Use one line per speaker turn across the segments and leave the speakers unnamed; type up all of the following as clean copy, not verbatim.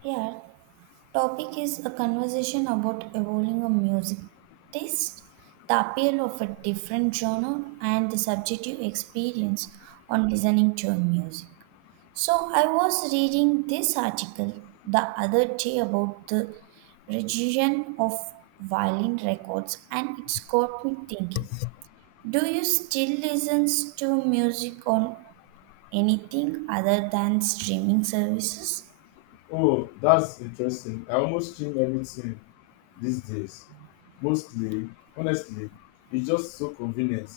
Here, topic is a conversation about evolving a music taste, the appeal of a different genre, and the subjective experience on listening to a music. So, I was reading this article the other day about the region of violin records, and it's got me thinking. Do you still listen to music on anything other than streaming services?
Oh, that's interesting. I almost stream everything these days. Mostly, honestly, it's just so convenient,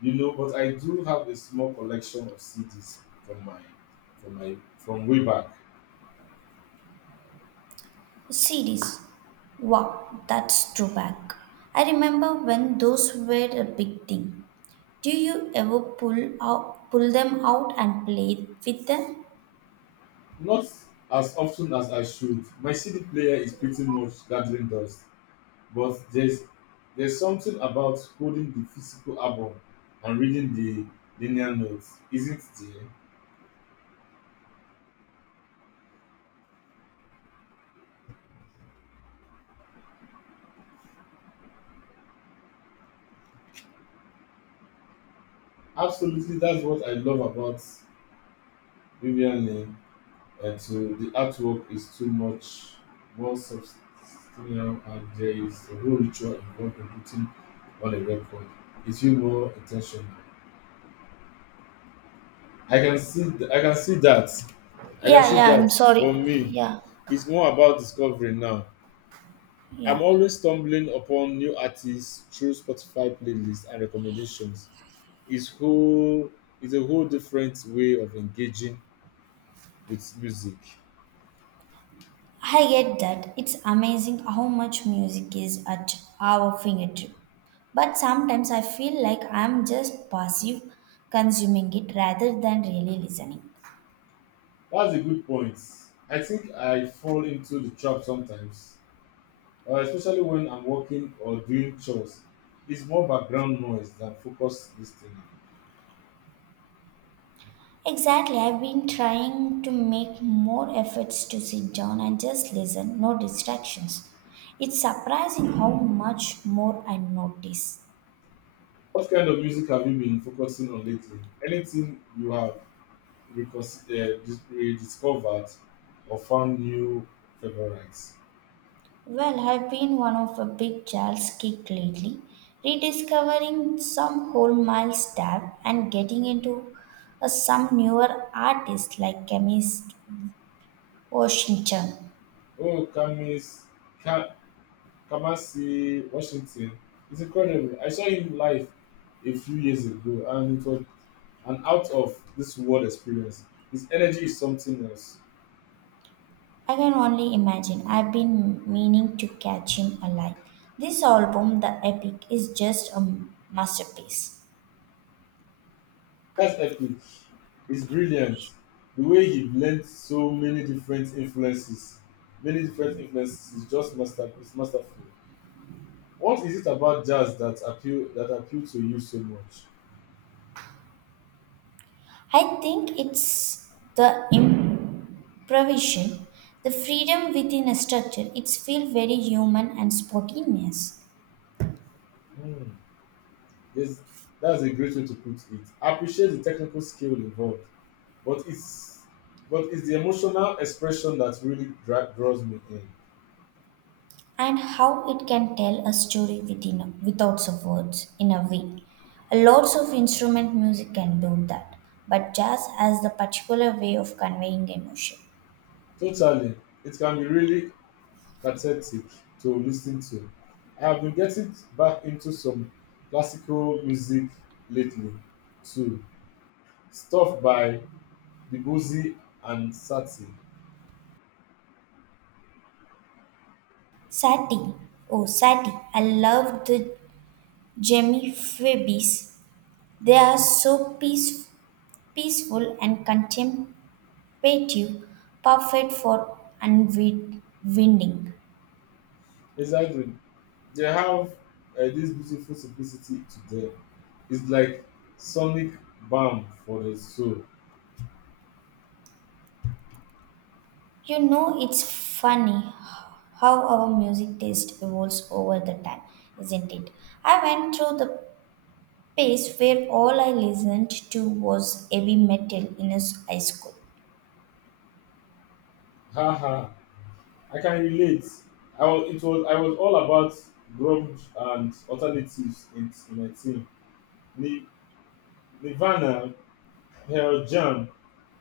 But I do have a small collection of CDs from way back.
CDs. Wow, that's true back. I remember when those were a big thing. Do you ever pull them out and play with them?
Not as often as I should. My CD player is pretty much gathering dust, but there's something about holding the physical album and reading the linear notes, isn't there? Absolutely, that's what I love about Vivian Lee. And so the artwork is too much more substantial, and there is a whole ritual involved in putting on a record. It feels more intentional. I can see that. I can
Yeah,
see
yeah,
that
I'm sorry.
for me,
Yeah.
it's more about discovery now.
Yeah,
I'm always stumbling upon new artists through Spotify playlists and recommendations. It's whole, it's a whole different way of engaging with music.
I get that. It's amazing how much music is at our fingertip. But sometimes I feel like I'm just passive consuming it rather than really listening.
That's a good point. I think I fall into the trap sometimes, especially when I'm working or doing chores. It's more background noise than focused listening.
Exactly. I've been trying to make more efforts to sit down and just listen, no distractions. It's surprising how much more I notice.
What kind of music have you been focusing on lately? Anything you have rediscovered or found new favorites?
Well, I've been one of a big Charles kick lately, rediscovering some whole mile stab and getting into some newer artists like chemist Ocean Chan.
Oh, Camis, Kamasi Washington it's incredible. I saw him live a few years ago and it was an out of this world experience. His energy is something else.
I can only imagine. I've been meaning to catch him alive. This album, The Epic, is just a masterpiece.
That's epic. It's brilliant. The way he blends so many different influences is just master it's masterful. What is it about jazz that appeal to you so much?
I think it's the improvisation, the freedom within a structure. It's feel very human and spontaneous,
Hmm. Yes, that's a great way to put it. I appreciate the technical skill involved but it's but it's the emotional expression that really draws me in.
and how it can tell a story within without some words in a way. Lots of instrument music can do that, but jazz has the particular way of conveying emotion.
Totally, it can be really cathartic to listen to. I have been getting back into some classical music lately, too. Stuff by Debussy and Satie.
Satie. Oh, Satie. I love the Jemmy Fibbies. They are so peaceful and contemplative, perfect for unwinding.
Exactly, they have this beautiful simplicity to them. It's like sonic balm for the soul.
You know, it's funny how our music taste evolves over the time, isn't it? I went through the phase where all I listened to was heavy metal in his high school.
Haha. I can relate. I was all about grunge and alternatives in my team. Ni- Nirvana, Pearl Jam,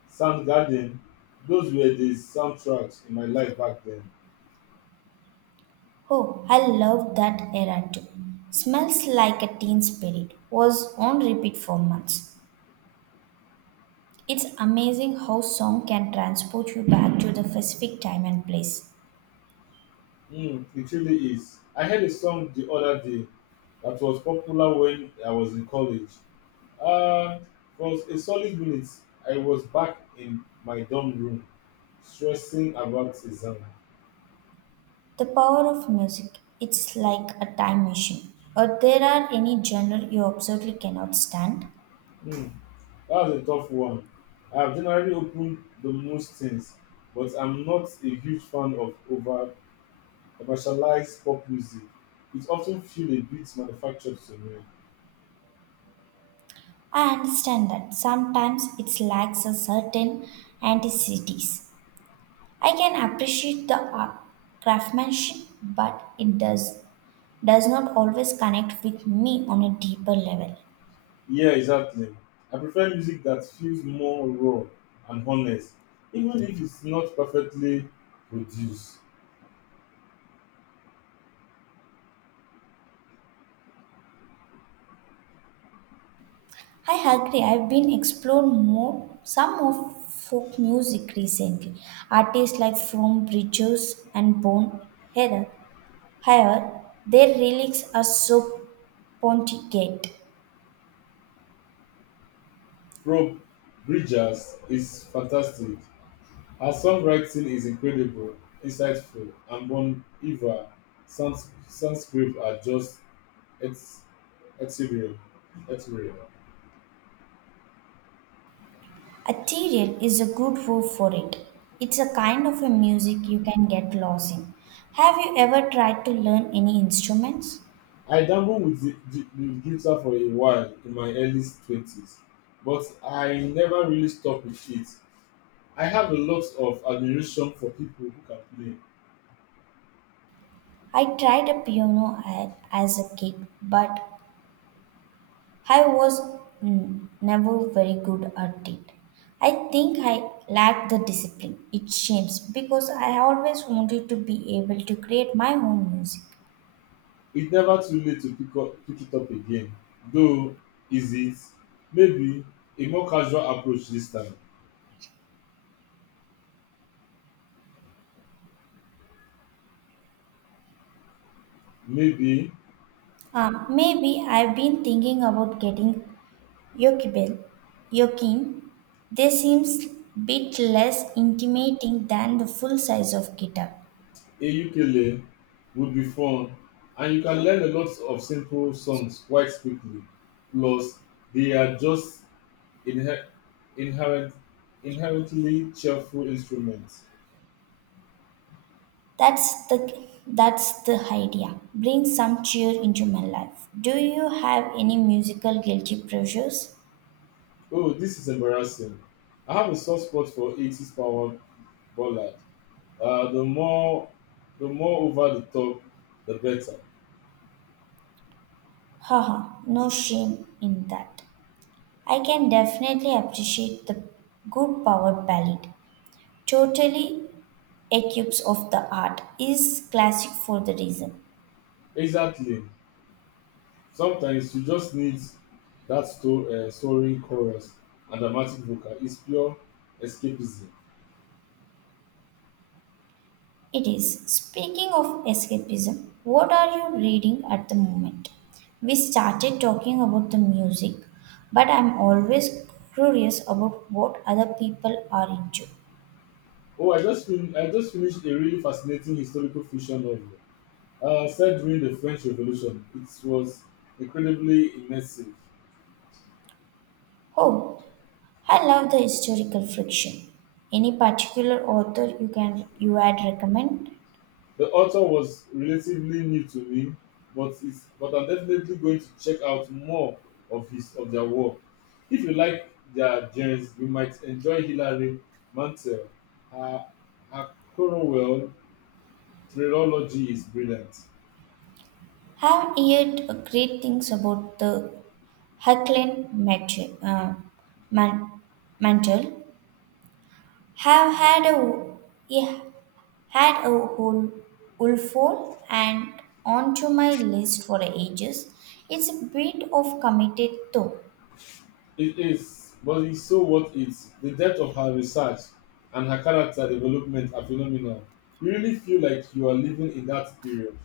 Soundgarden, those were the soundtracks in my life back then.
Oh, I loved that era too. Smells Like a Teen Spirit was on repeat for months. It's amazing how song can transport you back to the specific time and place.
Mm, it really is. I heard a song the other day that was popular when I was in college. Uh, for a solid minute, I was back in my dorm room, stressing about exam.
The power of music, it's like a time machine. Or there are any genre you absolutely cannot stand.
Hmm. That's a tough one. I have generally opened the most things, but I'm not a huge fan of over commercialized pop music. It often feels a bit manufactured to me.
I understand that sometimes it lacks a certain anticities. I can appreciate the art craftsmanship, but it does not always connect with me on a deeper level.
Yeah, exactly. I prefer music that feels more raw and honest, even if it's not perfectly produced.
I agree. I've been explored more some of folk music recently. Artists like From Bridges and Bone Heather. However, their lyrics are so pontificate.
Rob Bridges is fantastic. Her songwriting is incredible, insightful, and Bon Iver sounds soundscript are just it's That's real. That's real.
Ethereal is a good word for it. It's a kind of a music you can get lost in. Have you ever tried to learn any instruments?
I dabbled with the guitar for a while in my early 20s, but I never really stuck with it. I have a lot of admiration for people who can play.
I tried a piano as a kid, but I was never very good at it. I think I lacked the discipline. It shames because I always wanted to be able to create my own music.
It's never too late to pick it up again. Though, is it? Maybe a more casual approach this time. Maybe
Maybe I've been thinking about getting Jochebed, Yokin, they seems bit less intimidating than the full size of guitar.
a ukulele would be fun, and you can learn a lot of simple songs quite quickly. Plus, they are just Inher- inherent- inherently cheerful instruments.
That's the idea. Bring some cheer into my life. Do you have any musical guilty pleasures?
Oh, this is embarrassing. I have a soft spot for 80s power ballad. Uh, the more the more over the top, the better.
Haha, no shame in that. I can definitely appreciate the good power ballad. Totally a cubes of the art is classic for the reason.
Exactly. Sometimes you just need that soaring chorus and dramatic vocal. It's pure escapism.
It is. Speaking of escapism, what are you reading at the moment? We started talking about the music, but I'm always curious about what other people are into.
Oh, I just finished a really fascinating historical fiction novel. Set during the French Revolution. It was incredibly immersive.
Oh, I love the historical fiction. Any particular author you had recommend?
The author was relatively new to me, but I'm definitely going to check out more of their work. If you like their genres, you might enjoy Hilary Mantel. Her her Cornwell trilogy is brilliant.
Have heard great things about the Hackland uh, Mantle. Have had a yeah Had a whole Ulfo and onto my list for ages. It's a bit of committed though.
It is, but it's so worth it. The depth of her research and her character development are phenomenal. You really feel like you are living in that period.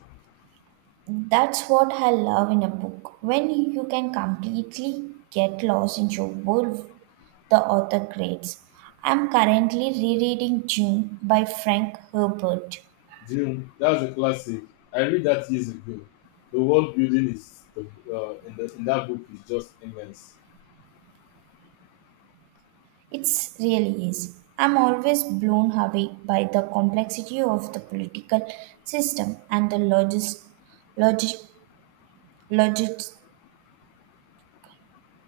That's what I love in a book. When you can completely get lost in your world the author creates. I'm currently rereading June by Frank Herbert.
Dune, that's a classic. I read that years ago. The world building is in that book is just immense.
It's really is. I'm always blown away by the complexity of the political system and the logist,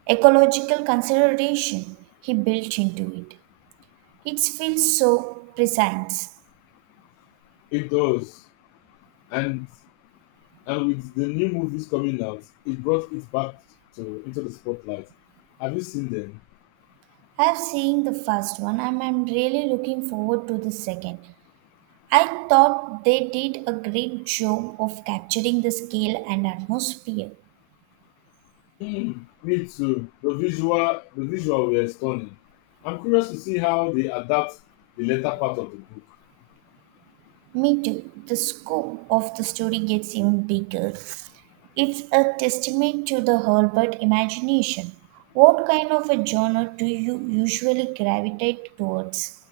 ecological consideration he built into it. It feels so prescient.
It does, and and with the new movies coming out, it brought it back to into the spotlight. Have you seen them?
I've seen the first one and I'm really looking forward to the second. I thought they did a great job of capturing the scale and atmosphere.
Mm. Me too. The visual were stunning. I'm curious to see how they adapt the later part of the book.
Me too. The scope of the story gets even bigger. It's a testament to the Herbert imagination. What kind of a genre do you usually gravitate towards?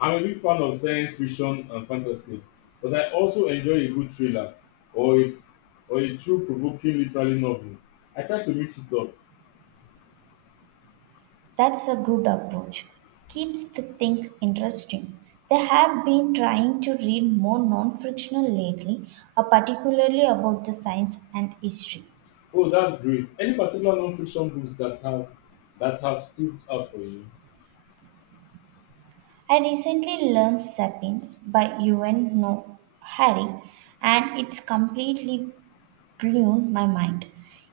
I'm a big fan of science fiction and fantasy, but I also enjoy a good thriller or a, or a thought provoking literary novel. I try to mix it up.
That's a good approach. Keeps the thing interesting. They have been trying to read more non fictional lately, particularly about the science and history.
Oh, that's great. Any particular non-fiction books that have stood out for you?
I recently learned Sapiens by Yuval Noah Harari, and it's completely blown my mind.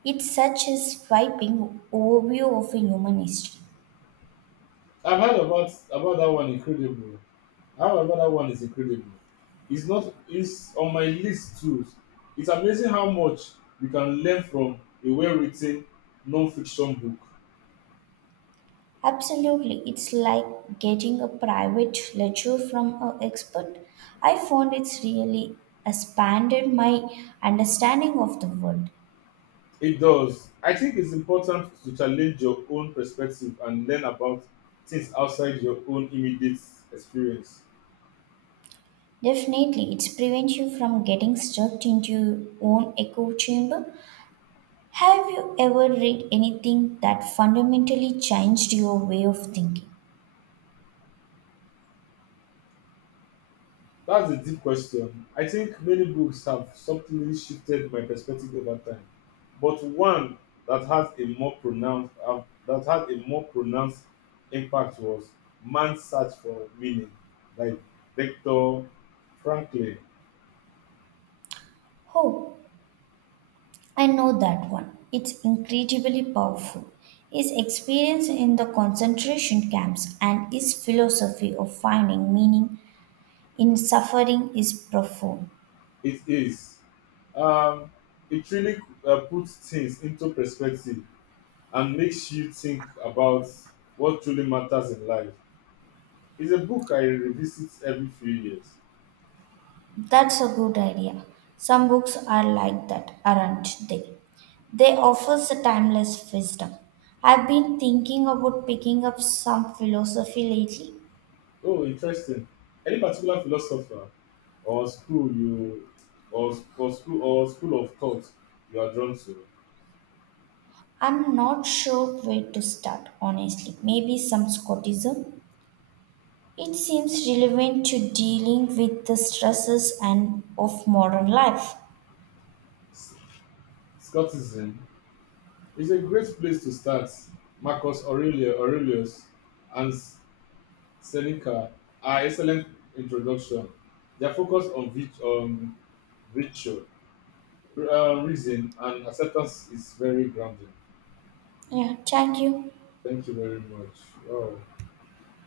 It's such a sweeping overview of human history.
I've heard about that one incredible. However, that one is incredible. It's not. It's on my list too. It's amazing how much you can learn from a well-written non-fiction book.
Absolutely, it's like getting a private lecture from an expert. I found it's really expanded my understanding of the world.
It does. I think it's important to challenge your own perspective and learn about things outside your own immediate experience.
Definitely, it's prevents you from getting stuck into your own echo chamber. Have you ever read anything that fundamentally changed your way of thinking?
That's a deep question. I think many books have subtly shifted my perspective over time, but one that has a more pronounced that had a more pronounced impact was Man's Search for Meaning by Victor Franklin.
Oh, I know that one. It's incredibly powerful. His experience in the concentration camps and his philosophy of finding meaning in suffering is profound.
It is. Um, it really puts things into perspective and makes you think about what truly matters in life. It's a book I revisit every few years.
That's a good idea. Some books are like that, aren't they? They offer a timeless wisdom. I've been thinking about picking up some philosophy lately.
Oh, interesting. Any particular philosopher or school you or school of thought you are drawn to?
I'm not sure where to start, honestly. Maybe some Scottism? It seems relevant to dealing with the stresses and of modern life.
S- Scoticism is a great place to start. Aurelius and Seneca are excellent introduction. Their focus on, virtue, reason, and acceptance is very grounding.
Yeah, thank you.
Thank you very much. Wow.